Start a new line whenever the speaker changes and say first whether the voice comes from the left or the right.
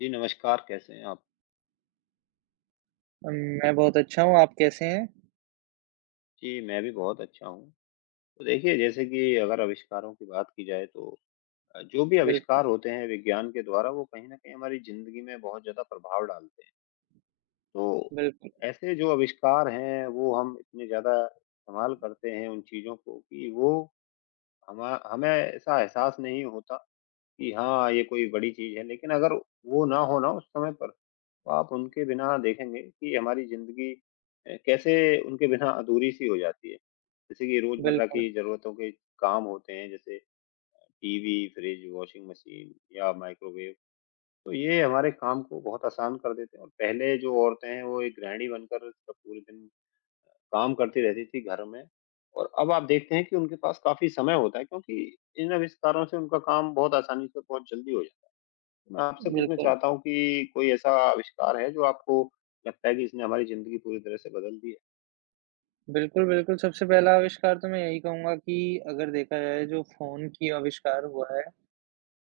left: जी, नमस्कार, कैसे हैं आप?
right: अम, मैं बहुत अच्छा हूँ, आप कैसे हैं?
left: जी, मैं भी बहुत अच्छा हूँ। तो देखिए, जैसे कि अगर आविष्कारों की बात की जाए तो जो भी
right: बिल्कुल,
left: आविष्कार होते हैं विज्ञान के द्वारा, वो कहीं न कहीं हमारी ज़िंदगी में बहुत ज़्यादा प्रभाव डालते हैं। तो
right: बिल्कुल,
left: ऐसे जो आविष्कार हैं, वो हम इतने ज़्यादा इस्तेमाल करते हैं उन चीज़ों को कि वो हमा हमें ऐसा एहसास नहीं होता कि हाँ, ये कोई बड़ी चीज़ है, लेकिन अगर वो ना हो ना उस समय पर तो आप उनके बिना देखेंगे कि हमारी ज़िंदगी कैसे उनके बिना अधूरी-सी हो जाती है। जैसे कि रोज़मर्रा
right: बिल्कुल,
left: की ज़रूरतों के काम होते हैं जैसे टीवी, फ्रिज, वॉशिंग मशीन या माइक्रोवेव, तो ये हमारे काम को बहुत आसान कर देते हैं और पहले जो औरतें हैं वो एक गृहिणी बनकर सब पूरे दिन काम करती रहती थी घर में और अब आप देखते हैं कि उनके पास काफ़ी समय होता है क्योंकि इन आविष्कारों से उनका काम बहुत आसानी से बहुत जल्दी हो जाता है। मैं आपसे पूछना
right: बिल्कुल,
left: चाहता हूँ कि कोई ऐसा आविष्कार है जो आपको लगता है कि इसने हमारी ज़िंदगी पूरी तरह से बदल दी है?
right: बिल्कुल, बिल्कुल, सबसे पहला आविष्कार तो मैं यही कहूँगा कि अगर देखा जाए जो फ़ोन की आविष्कार हुआ है,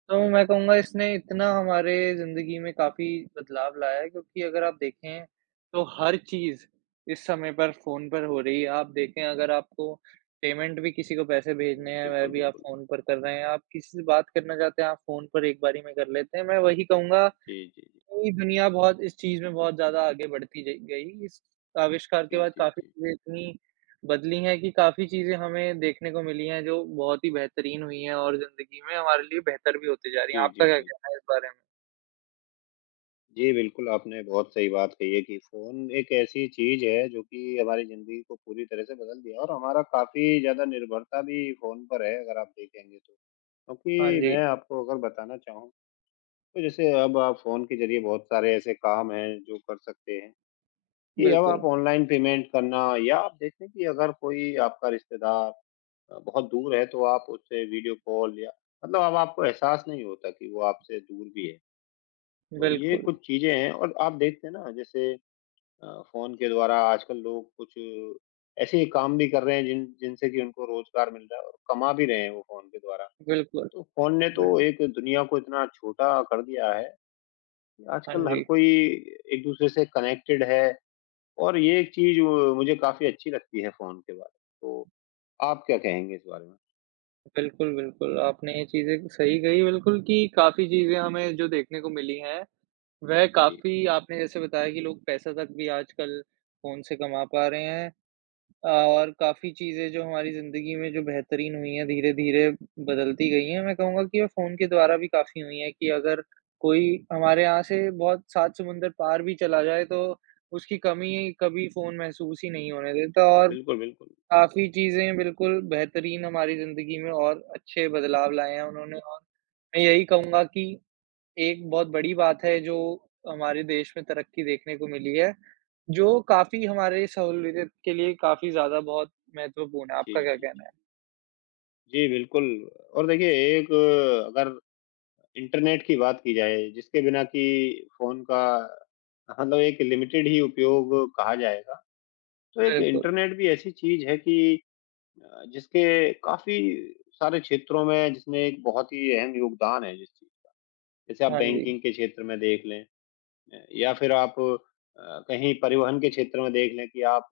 right: तो
left: जी।
right: मैं कहूँगा इसने इतना हमारे ज़िंदगी में काफ़ी बदलाव लाया है क्योंकि अगर आप देखें, तो हर चीज़ इस समय पर फ़ोन पर हो रही है। आप देखें अगर आपको पेमेंट भी किसी को पैसे
left: हुँ,
right: भेजने हैं, वह
left: बिल्कुल,
right: भी आप
left: बिल्कुल।
right: फ़ोन पर कर रहे हैं, आप किसी से बात करना चाहते हैं, आप फ़ोन पर एक बारी में कर लेते हैं। मैं वही कहूँगा
left: जी, जी, जी।
right: पूरी दुनिया बहुत इस चीज़ में बहुत ज़्यादा आगे बढ़ती ज गई। इस आविष्कार के
left: जी,
right: बाद
left: जी,
right: काफ़ी
left: जी।
right: चीज़ें इतनी बदली हैं कि काफ़ी चीज़ें हमें देखने को मिली हैं जो बहुत ही बेहतरीन हुई हैं और ज़िंदगी में हमारे लिए बेहतर भी होती जा रही हैं।
left: जी,
right: आपका
left: जी,
right: क्या
left: जी।
right: कहना है इस बारे में?
left: जी, बिल्कुल आपने बहुत सही बात कही है कि फ़ोन एक ऐसी चीज़ है जो कि हमारी ज़िंदगी को पूरी तरह से बदल दिया है और हमारा काफ़ी ज़्यादा निर्भरता भी फ़ोन पर है अगर आप देखेंगे तो।
right: हाँ
left: क्योंकि
right: जी,
left: मैं आपको अगर बताना चाहूँ तो जैसे अब आप फ़ोन के ज़रिए बहुत सारे ऐसे काम हैं जो कर सकते हैं। कि अब
right: बिल्कुल,
left: आप ऑनलाइन पेमेंट करना या आप देखें कि अगर कोई आपका रिश्तेदार बहुत दूर है तो आप उससे वीडियो कॉल या मतलब अब आपको एहसास नहीं होता कि वो आपसे दूर भी है। तो ये
right: बिल्कुल,
left: कुछ चीज़ें हैं और आप देखते हैं ना जैसे फ़ोन के द्वारा आजकल लोग कुछ ऐसे काम भी कर रहे हैं जिनसे कि उनको रोज़गार मिल रहा है और कमा भी रहे हैं वो फ़ोन के द्वारा।
right: बिल्कुल,
left: तो फ़ोन ने तो
right: बिल
left: एक दुनिया को इतना छोटा कर दिया है कि
right: हाँ
left: आजकल हर
right: जी।
left: कोई एक-दूसरे से कनेक्टेड है। और ये एक चीज़ मुझे काफ़ी अच्छी लगती है फ़ोन के बारे में, तो आप क्या कहेंगे इस बारे में?
right: बिल्कुल, बिल्कुल, आपने ये चीज़ें सही कही बिल्कुल कि काफ़ी चीज़ें हमें जो देखने को मिली हैं, वह
left: जी।
right: काफ़ी आपने जैसे बताया कि लोग पैसा तक भी आजकल फ़ोन से कमा पा रहे हैं। और काफ़ी चीज़ें जो हमारी ज़िंदगी में जो बेहतरीन हुई हैं, धीरे-धीरे बदलती गई हैं। मैं कहूँगा कि ये फ़ोन के द्वारा भी काफ़ी हुई हैं कि अगर कोई हमारे यहाँ से बहुत सात समुंदर पार भी चला जाए, तो उसकी कमी कभी फ़ोन महसूस ही नहीं होने देता और
left: बिल्कुल, बिल्कुल।
right: काफ़ी चीज़ें बिल्कुल बेहतरीन हमारी ज़िंदगी में और अच्छे बदलाव लाए हैं उन्होंने और मैं यही कहूँगा कि एक बहुत बड़ी बात है जो हमारे देश में तरक्की देखने को मिली है, जो काफ़ी हमारे सहूलियत के लिए काफ़ी ज़्यादा बहुत महत्वपूर्ण है।
left: जी,
right: आपका क्या
left: जी, जी।
right: कहना है?
left: जी, बिल्कुल और देखिए एक अगर इंटरनेट की बात की जाए जिसके बिना कि फ़ोन का मतलब एक लिमिटेड ही उपयोग कहा जाएगा, तो एक
right: बिल्कुल,
left: इंटरनेट भी ऐसी चीज़ है कि जिसके काफ़ी सारे क्षेत्रों में जिसमें एक बहुत ही अहम योगदान है जिस चीज़ जैसे आप
right: हाँ जी।
left: बैंकिंग के क्षेत्र में देख लें। या फिर आप कहीं परिवहन के क्षेत्र में देख लें कि आप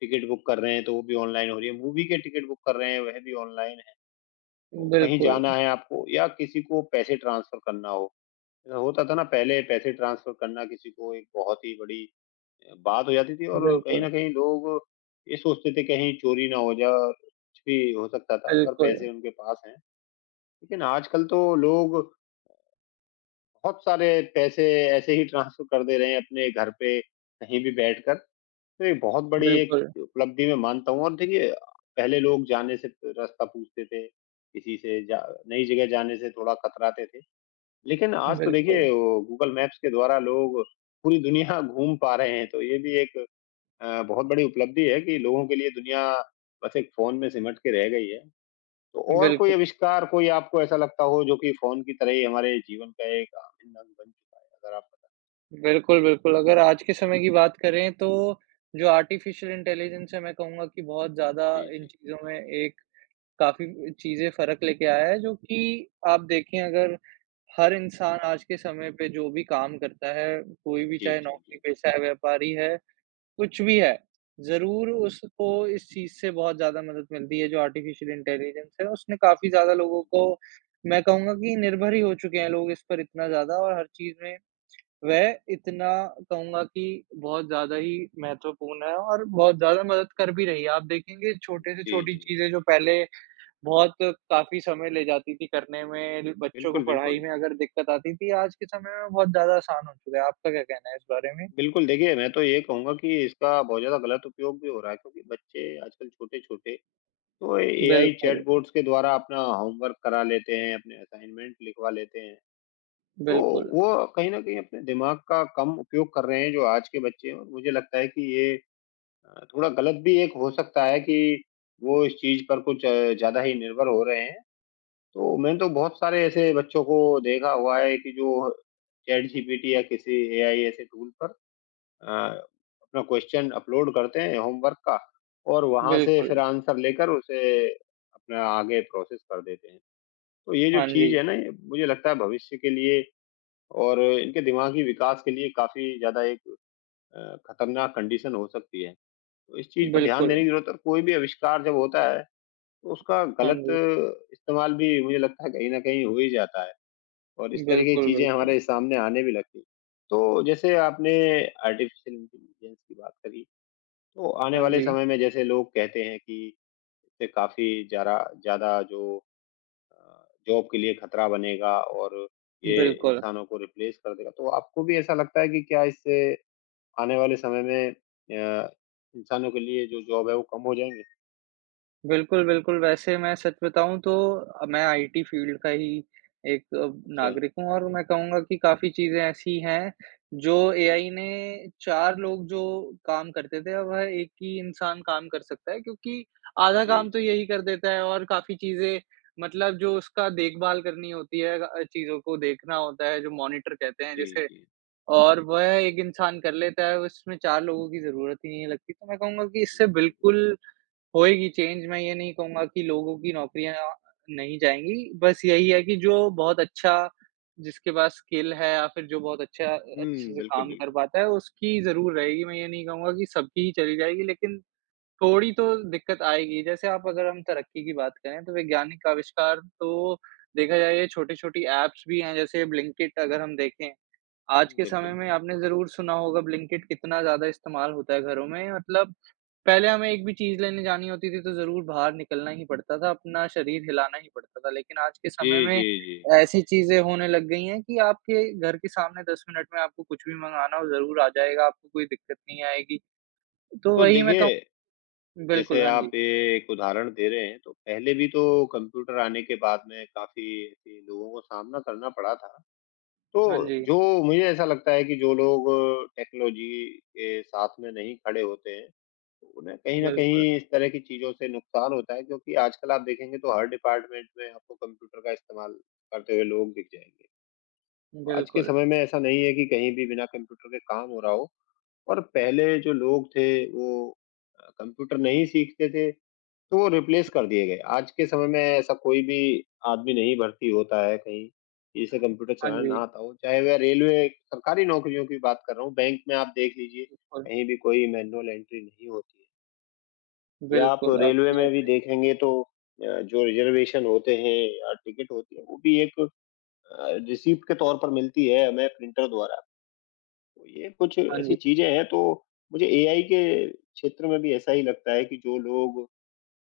left: टिकट बुक कर रहे हैं तो वो भी ऑनलाइन हो रही है, मूवी के टिकट बुक कर रहे हैं वह भी ऑनलाइन है। तो कहीं
right: बिल्कुल,
left: जाना है आपको या किसी को पैसे ट्रांसफर करना हो, होता था ना पहले पैसे ट्रांसफर करना किसी को एक बहुत ही बड़ी बात हो जाती थी और कहीं
right: बिल्कुल,
left: न कहीं लोग ये सोचते थे कहीं चोरी ना हो जाए और कुछ भी हो सकता था अगर
right: बिल्कुल,
left: पैसे उनके पास हैं। लेकिन आजकल तो लोग बहुत सारे पैसे ऐसे ही ट्रांसफर कर दे रहे हैं अपने घर पे कहीं भी बैठकर। नहीं, बहुत बड़ी एक
right: बिल्कुल,
left: उपलब्धि मैं मानता हूँ और देखिए पहले लोग जाने से रास्ता पूछते थे, किसी से जा नई जगह जाने से थोड़ा कतराते थे। लेकिन आज तो
right: बिल्कुल,
left: देखिए वो गूगल मैप्स के द्वारा लोग पूरी दुनिया घूम पा रहे हैं, तो ये भी एक बहुत बड़ी उपलब्धि है कि लोगों के लिए दुनिया बस एक फ़ोन में सिमट के रह गई है। तो
right: बिल्कुल,
left: कोई आपको ऐसा लगता हो जो कि फ़ोन की तरह ही हमारे जीवन का एक अभिन्न अंग बन चुका है? अगर आप बता
right: बिल्कुल, बिल्कुल। अगर आज के समय की बात करें तो जो आर्टिफ़िशियल इंटेलिजेंस है मैं कहूँगा कि बहुत ज़्यादा
left: जी,
right: इन
left: जी।
right: चीज़ों में एक काफ़ी चीज़ें फ़र्क लेके आया है, जो कि आप देखें अगर हर इंसान आज के समय पे जो भी काम करता है, कोई भी
left: जी,
right: चाहे
left: जी, जी।
right: नौकरी-पेशा है, व्यापारी है, कुछ भी है, ज़रूर उसको इस चीज़ से बहुत ज़्यादा मदद मिलती है, जो आर्टिफ़िशियल इंटेलिजेंस है, उसने काफ़ी ज़्यादा
left: हुँ,
right: लोगों को
left: बिल्कुल।
right: मैं कहूँगा कि निर्भर ही हो चुके हैं लोग इस पर इतना ज़्यादा और हर चीज़ में वह इतना कहूँगा कि बहुत ज़्यादा ही महत्वपूर्ण है और बहुत ज़्यादा मदद कर भी रही है। आप देखेंगे
left: हुँ,
right: छोटे से
left: जी,
right: छोटी
left: जी।
right: चीज़ें जो पहले बहुत काफ़ी समय ले जाती थी करने में, बच्चों को
left: बिल्कुल,
right: पढ़ाई
left: बिल्कुल।
right: में अगर दिक्कत आती थी, आज के समय में बहुत ज़्यादा आसान हो चुका है। आपका क्या कहना है इस बारे में?
left: बिल्कुल, देखिए मैं तो ये कहूँगा कि इसका बहुत ज़्यादा गलत उपयोग भी हो रहा है क्योंकि बच्चे आजकल छोटे-छोटे तो एआई
right: बिल्कुल,
left: चैटबॉट्स के द्वारा अपना होमवर्क करा लेते हैं, अपने असाइनमेंट लिखवा लेते हैं। तो
right: बिल्कुल,
left: वो कहीं न कहीं अपने दिमाग का कम उपयोग कर रहे हैं जो आज के बच्चे हैं और मुझे लगता है कि ये थोड़ा गलत भी एक हो सकता है कि वो इस चीज़ पर कुछ ज़्यादा ही निर्भर हो रहे हैं। तो मैंने तो बहुत सारे ऐसे बच्चों को देखा हुआ है कि जो चैटजीपीटी या किसी एआई ऐसे टूल पर अ, अपना क्वेश्चन अपलोड करते हैं होमवर्क का और वहाँ से
right: बिल्कुल।
left: फिर आंसर लेकर उसे अपना आगे प्रोसेस कर देते हैं। तो ये जो
right: हाँ जी,
left: चीज़ है ना ये मुझे लगता है भविष्य के लिए और इनके दिमागी विकास के लिए काफ़ी ज़्यादा एक खतरनाक कंडीशन हो सकती है। तो इस चीज़ पर ध्यान
right: बिल्कुल।
left: देने की ज़रूरत है और कोई भी आविष्कार जब होता है तो उसका
right: हाँ
left: गलत
right: जी।
left: इस्तेमाल भी मुझे लगता है कहीं न कहीं हो ही जाता है और इस तरह की
right: बिल्कुल,
left: चीज़ें
right: बिल्कुल।
left: हमारे सामने आने भी लगती हैं। तो जैसे आपने आर्टिफ़िशियल इंटेलिजेंस की बात करी तो आने
right: हाँ
left: वाले
right: जी,
left: समय में जैसे लोग कहते हैं कि इससे काफ़ी ज़रा ज़्यादा जो अ, जॉब के लिए खतरा बनेगा और ये
right: बिल्कुल।
left: इंसानों को रिप्लेस कर देगा। तो आपको भी ऐसा लगता है कि क्या इससे आने वाले समय में इंसानों के लिए जो जॉब है वो कम हो जाएँगे?
right: बिल्कुल, बिल्कुल, वैसे मैं सच बताऊँ तो मैं आईटी फ़ील्ड का ही एक
left: अच्छा।
right: नागरिक हूँ और मैं कहूँगा कि काफ़ी चीज़ें ऐसी हैं, जो एआई ने 4 लोग जो काम करते थे, अब वह एक ही इंसान काम कर सकता है क्योंकि आधा
left: जी,
right: काम तो
left: जी।
right: यही कर देता है और काफ़ी चीज़ें मतलब जो उसका देखभाल करनी होती है चीज़ों को देखना होता है, जो मॉनिटर कहते हैं
left: जी,
right: जिसे
left: जी।
right: और वह एक इंसान कर लेता है, उसमें 4 लोगों की ज़रूरत ही नहीं लगती। तो मैं कहूँगा कि इससे
left: हुँ, बिल्कुल।
right: बिल्कुल होएगी चेंज मैं ये नहीं कहूँगा कि लोगों की नौकरियाँ नहीं जाएँगी, बस यही है कि जो बहुत अच्छा जिसके पास स्किल है या फिर जो बहुत अच्छे
left: हुँ,
right: से
left: बिल्कुल,
right: काम कर
left: बिल्कुल।
right: पाता है उसकी ज़रूर रहेगी। मैं ये नहीं कहूँगा कि सबकी ही चली जाएगी लेकिन थोड़ी तो दिक्कत आएगी। जैसे आप अगर हम तरक्की की बात करें तो वैज्ञानिक आविष्कार तो देखा जाए ये छोटी-छोटी ऐप्स भी हैं जैसे ब्लिंकिट अगर हम देखें आज
left: हुँ,
right: के
left: बिल्कुल,
right: समय
left: बिल्कुल।
right: में आपने ज़रूर सुना होगा ब्लिंकिट कितना ज़्यादा इस्तेमाल होता है घरों में मतलब पहले हमें एक भी चीज़ लेने जानी होती थी तो ज़रूर बाहर निकलना ही पड़ता था, अपना शरीर हिलाना ही पड़ता था। लेकिन आज के
left: जी,
right: समय में
left: जी, जी।
right: ऐसी चीज़ें होने लग गई हैं कि आपके घर के सामने 10 मिनट में आपको कुछ भी मँगाना हो ज़रूर आ जाएगा, आपको कोई दिक्कत नहीं आएगी। तो
left: तो
right: वही मैं
left: देखिए
right: कहूँ बिल्कुल,
left: जैसे
right: हाँ जी।
left: आप ये एक उदाहरण दे रहे हैं, तो पहले भी तो कंप्यूटर आने के बाद में काफ़ी ऐसे लोगों को सामना करना पड़ा था। तो
right: हाँ जी,
left: जो मुझे ऐसा लगता है कि जो लोग टेक्नोलॉजी के साथ में नहीं खड़े होते हैं, तो उन्हें कहीं न
right: बिल्कुल,
left: कहीं इस तरह की चीज़ों से नुकसान होता है क्योंकि आजकल आप देखेंगे तो हर डिपार्टमेंट में आपको कंप्यूटर का इस्तेमाल करते हुए लोग दिख जाएँगे। तो आज के
right: बिल्कुल।
left: समय में ऐसा नहीं है कि कहीं भी बिना कंप्यूटर के काम हो रहा हो और पहले जो लोग थे वो कंप्यूटर नहीं सीखते थे तो वो रिप्लेस कर दिए गए। आज के समय में ऐसा कोई भी आदमी नहीं भर्ती होता है कहीं, जिसे कंप्यूटर
right: हाँ
left: चलाना ना
right: जी,
left: आता हो। चाहे वह रेलवे सरकारी नौकरियों की बात कर रहा हूँ, बैंक में आप देख लीजिए,
right: बिल्कुल,
left: कहीं भी कोई मैनुअल एंट्री नहीं होती है। या आप
right: बिल्कुल
left: रेलवे
right: आपने
left: में भी देखेंगे तो जो रिज़र्वेशन होते हैं या टिकट होती है, वो भी एक रिसीप्ट के तौर पर मिलती है हमें प्रिंटर द्वारा। तो ये कुछ
right: हाँ जी,
left: ऐसी चीज़ें हैं, तो मुझे एआई के क्षेत्र में भी ऐसा ही लगता है कि जो लोग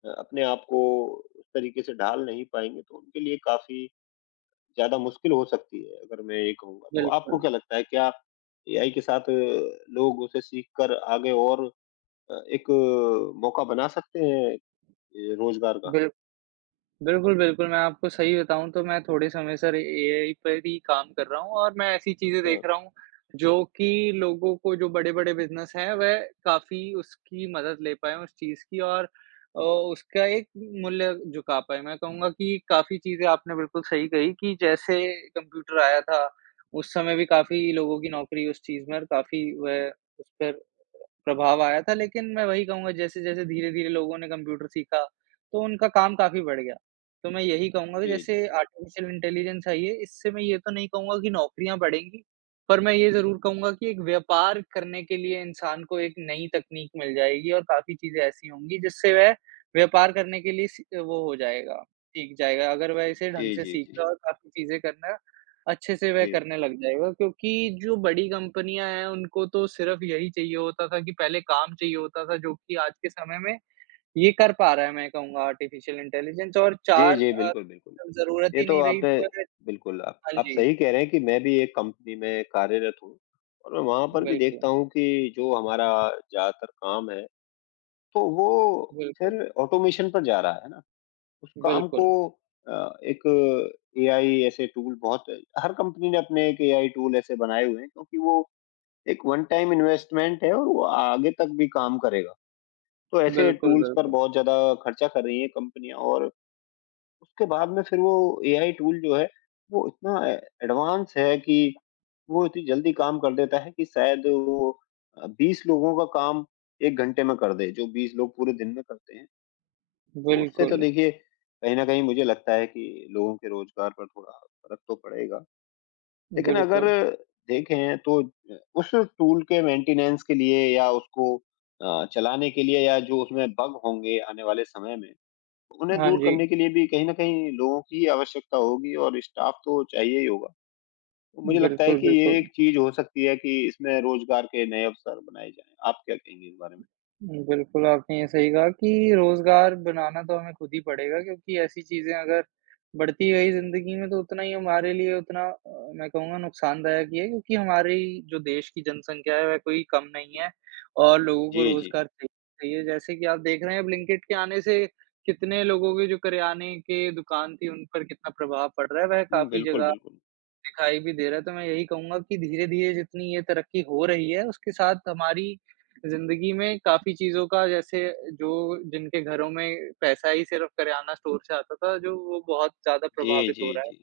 left: अपने आप को उस तरीके से ढाल नहीं पाएँगे तो उनके लिए काफ़ी ज़्यादा मुश्किल हो सकती है, अगर मैं ये कहूँगा। तो आपको
right: बिल्कुल,
left: क्या लगता है क्या एआई के साथ लोग उसे सीख कर आगे और एक मौका बना सकते हैं रोज़गार का?
right: बिल्कुल। बिल्कुल, बिल्कुल, मैं आपको सही बताऊँ तो मैं थोड़े समय से र एआई पर ही काम कर रहा हूँ और मैं ऐसी चीज़ें
left: अच्छा।
right: देख रहा हूँ, जो कि लोगों को जो बड़े-बड़े बिज़नेस हैं, वह काफ़ी उसकी मदद ले पाएँ उस चीज़ की और उसका एक मूल्य झुका पाएँ। मैं कहूँगा कि काफ़ी चीज़ें आपने बिल्कुल सही कही कि जैसे कंप्यूटर आया था, उस समय भी
left: हुँ।
right: काफ़ी लोगों की नौकरी उस चीज़ में और काफ़ी वह उस पर प्रभाव आया था। लेकिन मैं वही कहूँगा जैसे-जैसे धीरे-धीरे लोगों ने कंप्यूटर सीखा, तो उनका काम काफ़ी बढ़ गया। तो मैं यही कहूँगा कि
left: जी, जी।
right: जैसे आर्टिफ़िशियल इंटेलिजेंस आई है, इससे मैं ये तो नहीं कहूँगा कि नौकरियाँ बढ़ेंगी, पर मैं ये ज़रूर कहूँगा कि एक व्यापार करने के लिए इंसान को एक नई तकनीक मिल जाएगी और काफ़ी चीज़ें ऐसी होंगी जिससे वह व्यापार करने के लिए सी वो हो जाएगा, सीख जाएगा। अगर वह इसे ढंग
left: जी,
right: से
left: जी,
right: सीखा
left: जी।
right: और काफ़ी चीज़ें करना अच्छे से वह
left: जी।
right: करने लग जाएगा क्योंकि जो बड़ी कंपनियाँ हैं, उनको तो सिर्फ़ यही चाहिए होता था कि पहले काम चाहिए होता था, जो कि आज के समय में ये कर पा रहा है मैं कहूँगा आर्टिफ़िशियल इंटेलिजेंस और
left: जी,
right: 4
left: जी, बिल्कुल, बिल्कुल।
right: ज़रूरत
left: ये
right: ही
left: तो
right: नहीं रही
left: आपने
right: तो है
left: बिल्कुल
right: हाँ
left: आप
right: जी,
left: सही कह रहे हैं कि मैं भी एक कंपनी में कार्यरत हूँ और मैं वहाँ पर भी
right: बिल्कुल,
left: देखता हूँ कि जो हमारा ज़्यादातर काम है तो वो
right: बिल्कुल,
left: फिर ऑटोमेशन पर जा रहा है ना, उस काम को
right: बिल्कुल,
left: अ, एक एआई ऐसे टूल बहुत हर कंपनी ने अपने एक एआई टूल ऐसे बनाए हुए हैं क्योंकि वो एक वन टाइम इन्वेस्टमेंट है और वो आगे तक भी काम करेगा। तो ऐसे
right: बिल्कुल,
left: टूल्स पर
right: बिल्कुल,
left: बहुत ज़्यादा खर्चा कर रही हैं कंपनियाँ और उसके बाद में फिर वो एआई टूल जो है, वो इतना ए एडवांस है कि वो इतनी जल्दी काम कर देता है कि शायद वो 20 लोगों का काम 1 घंटे में कर दे, जो 20 लोग पूरे दिन में करते हैं। तो उससे
right: बिल्कुल,
left: तो देखिए कहीं न कहीं मुझे लगता है कि लोगों के रोज़गार पर थोड़ा फ़र्क तो पड़ेगा। लेकिन अगर
right: बिल्कुल।
left: देखें तो उस टूल के मेंटेनेंस के लिए या उसको चलाने के लिए या जो उसमें बग होंगे आने वाले समय में, उन्हें
right: हाँ
left: दूर
right: जी,
left: करने के लिए भी कहीं न कहीं लोगों की आवश्यकता होगी और स्टाफ़ तो चाहिए ही होगा। तो मुझे लगता है
right: बिल्कुल,
left: कि ये
right: बिल्कुल।
left: एक चीज़ हो सकती है कि इसमें रोज़गार के नए अवसर बनाए जाएँ। आप क्या कहेंगे इस बारे में?
right: हुँ, बिल्कुल, आपने ये सही कहा कि रोज़गार बनाना तो हमें खुद ही पड़ेगा क्योंकि ऐसी चीज़ें अगर बढ़ती गई ज़िंदगी में तो उतना ही हमारे लिए उतना मैं कहूँगा नुकसानदायक ही है क्योंकि हमारी जो देश की जनसंख्या है वह कोई कम नहीं
left: जी।
right: है और लोगों को
left: जी, जी।
right: रोज़गार चाहिए चाहिए। जैसे कि आप देख रहे हैं ब्लिंकिट के आने से कितने लोगों के जो करियाने के दुकान थी उन पर कितना प्रभाव पड़ रहा है, वह
left: हुँ,
right: काफ़ी
left: बिल्कुल,
right: जगह
left: बिल्कुल।
right: दिखाई भी दे रहा है, तो मैं यही कहूँगा कि धीरे-धीरे जितनी ये तरक्की हो रही है, उसके साथ हमारी ज़िंदगी में काफ़ी चीज़ों का जैसे जो जिनके घरों में पैसा ही सिर्फ़ करियाना स्टोर से आता था, जो वो बहुत ज़्यादा
left: जी,
right: प्रभावित हो
left: जी,
right: रहा है।
left: जी।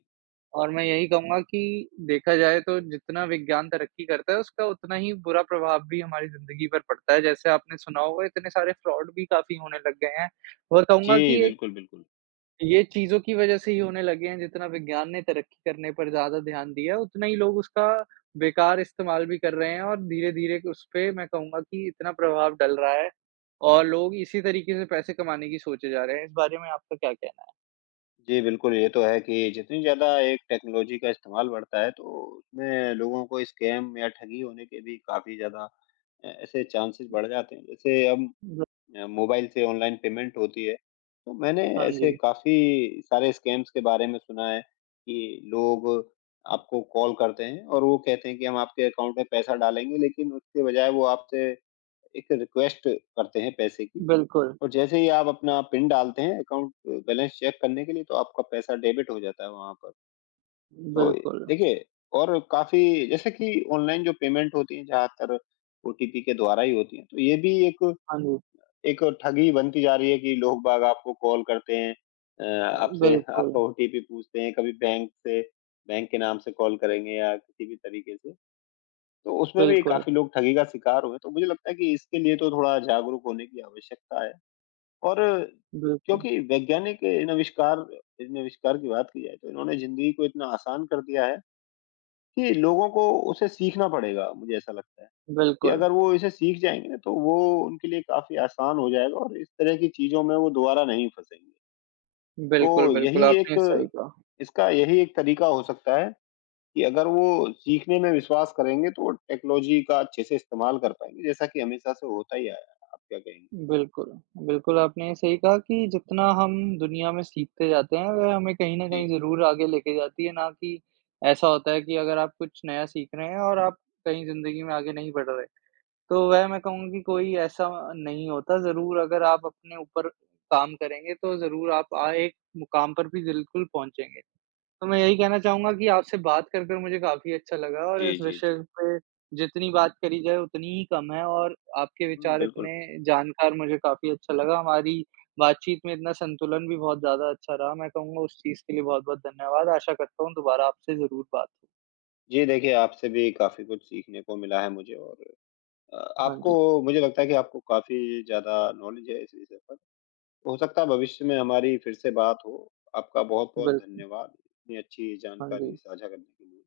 right: और मैं यही कहूँगा कि देखा जाए तो जितना विज्ञान तरक्की करता है, उसका उतना ही बुरा प्रभाव भी हमारी ज़िंदगी पर पड़ता है। जैसे आपने सुना होगा इतने सारे फ्रॉड भी काफ़ी होने लग गए हैं। और कहूँगा
left: जी,
right: कि एक
left: बिल्कुल, बिल्कुल।
right: ये चीज़ों की वज़ह से ही होने लगे हैं, जितना विज्ञान ने तरक्की करने पर ज़्यादा ध्यान दिया है, उतना ही लोग उसका बेकार इस्तेमाल भी कर रहे हैं और धीरे-धीरे उसपे मैं कहूँगा कि इतना प्रभाव डल रहा है और लोग इसी तरीके से पैसे कमाने की सोचे जा रहे हैं। इस बारे में आपका क्या कहना है?
left: जी, बिल्कुल, ये तो है कि जितनी ज़्यादा एक टेक्नोलॉजी का इस्तेमाल बढ़ता है, तो उसमें लोगों को स्कैम या ठगी होने के भी काफ़ी ज़्यादा ऐसे चांसेज़ बढ़ जाते हैं। जैसे अब
right: ब
left: मोबाइल से ऑनलाइन पेमेंट होती है, तो मैंने
right: हाँ
left: ऐसे
right: जी।
left: काफ़ी सारे स्कैम्स के बारे में सुना है कि लोग आपको कॉल करते हैं और वो कहते हैं कि हम आपके अकाउंट में पैसा डालेंगे, लेकिन उसके बजाय वो आपसे एक रिक्वेस्ट करते हैं पैसे की।
right: बिल्कुल,
left: और जैसे ही आप अपना पिन डालते हैं अकाउंट बैलेंस चेक करने के लिए तो आपका पैसा डेबिट हो जाता है वहाँ पर। तो
right: बिल्कुल।
left: देखिए और काफ़ी जैसे कि ऑनलाइन जो पेमेंट होती है ज़्यादातर ओटीपी के द्वारा ही होती है। तो ये भी एक
right: हाँ जी।
left: एक ठगी बनती जा रही है कि लोग बाग आपको कॉल करते हैं अ, आपसे
right: बिल्कुल,
left: आपका ओटीपी पूछते हैं, कभी बैंक से बैंक के नाम से कॉल करेंगे या किसी भी तरीके से। तो उसमें भी
right: बिल्कुल,
left: काफ़ी लोग ठगी का शिकार हुए। तो मुझे लगता है कि इसके लिए तो थोड़ा जागरूक होने की आवश्यकता है। और
right: बिल्कुल,
left: क्योंकि वैज्ञानिक इन आविष्कार की बात की जाए तो इन्होंने ज़िंदगी को इतना आसान कर दिया है कि लोगों को उसे सीखना पड़ेगा, मुझे ऐसा लगता है कि
right: बिल्कुल,
left: अगर वो इसे सीख जाएँगे ना तो वो उनके लिए काफ़ी आसान हो जाएगा और इस तरह की चीज़ों में वो दोबारा नहीं फँसेंगे। तो
right: बिल्कुल, बिल्कुल,
left: यही एक
right: आपने सही कहा।
left: इसका यही एक तरीका हो सकता है कि अगर वो सीखने में विश्वास करेंगे तो वो टेक्नोलॉजी का अच्छे से इस्तेमाल कर पाएँगे, जैसा कि हमेशा से होता ही आया है। आप क्या कहेंगी?
right: बिल्कुल, बिल्कुल आपने सही कहा कि जितना हम दुनिया में सीखते जाते हैं वह हमें कहीं न कहीं
left: जी।
right: ज़रूर आगे लेके जाती है, ना कि ऐसा होता है कि अगर आप कुछ नया सीख रहे हैं और आप कहीं ज़िंदगी में आगे नहीं बढ़ रहे। तो वह मैं कहूँगा कि कोई ऐसा नहीं होता, ज़रूर अगर आप अपने ऊपर काम करेंगे, तो ज़रूर आप एक मुकाम पर भी बिल्कुल पहुँचेंगे। तो मैं यही कहना चाहूँगा कि आपसे बात कर कर मुझे काफ़ी अच्छा लगा और
left: जी,
right: इस
left: जी,
right: विषय
left: जी।
right: पे जितनी बात करी जाए उतनी ही कम है और आपके
left: हुँ,
right: विचार
left: बिल्कुल।
right: इतने जानकार मुझे काफ़ी अच्छा लगा। हमारी बातचीत में इतना संतुलन भी बहुत ज़्यादा अच्छा रहा। मैं कहूँगा उस चीज़ के लिए बहुत-बहुत धन्यवाद। आशा करता हूँ दोबारा आपसे ज़रूर बात हो।
left: जी, देखिए आपसे भी काफ़ी कुछ सीखने को मिला है मुझे और
right: हाँ
left: आपको
right: जी,
left: मुझे लगता है कि आपको काफ़ी ज़्यादा नॉलेज है इस विषय पर। हो सकता है भविष्य में हमारी फिर से बात हो। आपका बहुत-बहुत
right: बिल्कुल।
left: धन्यवाद, इतनी अच्छी
right: हाँ
left: जानकारी
right: जी।
left: साझा करने के लिए।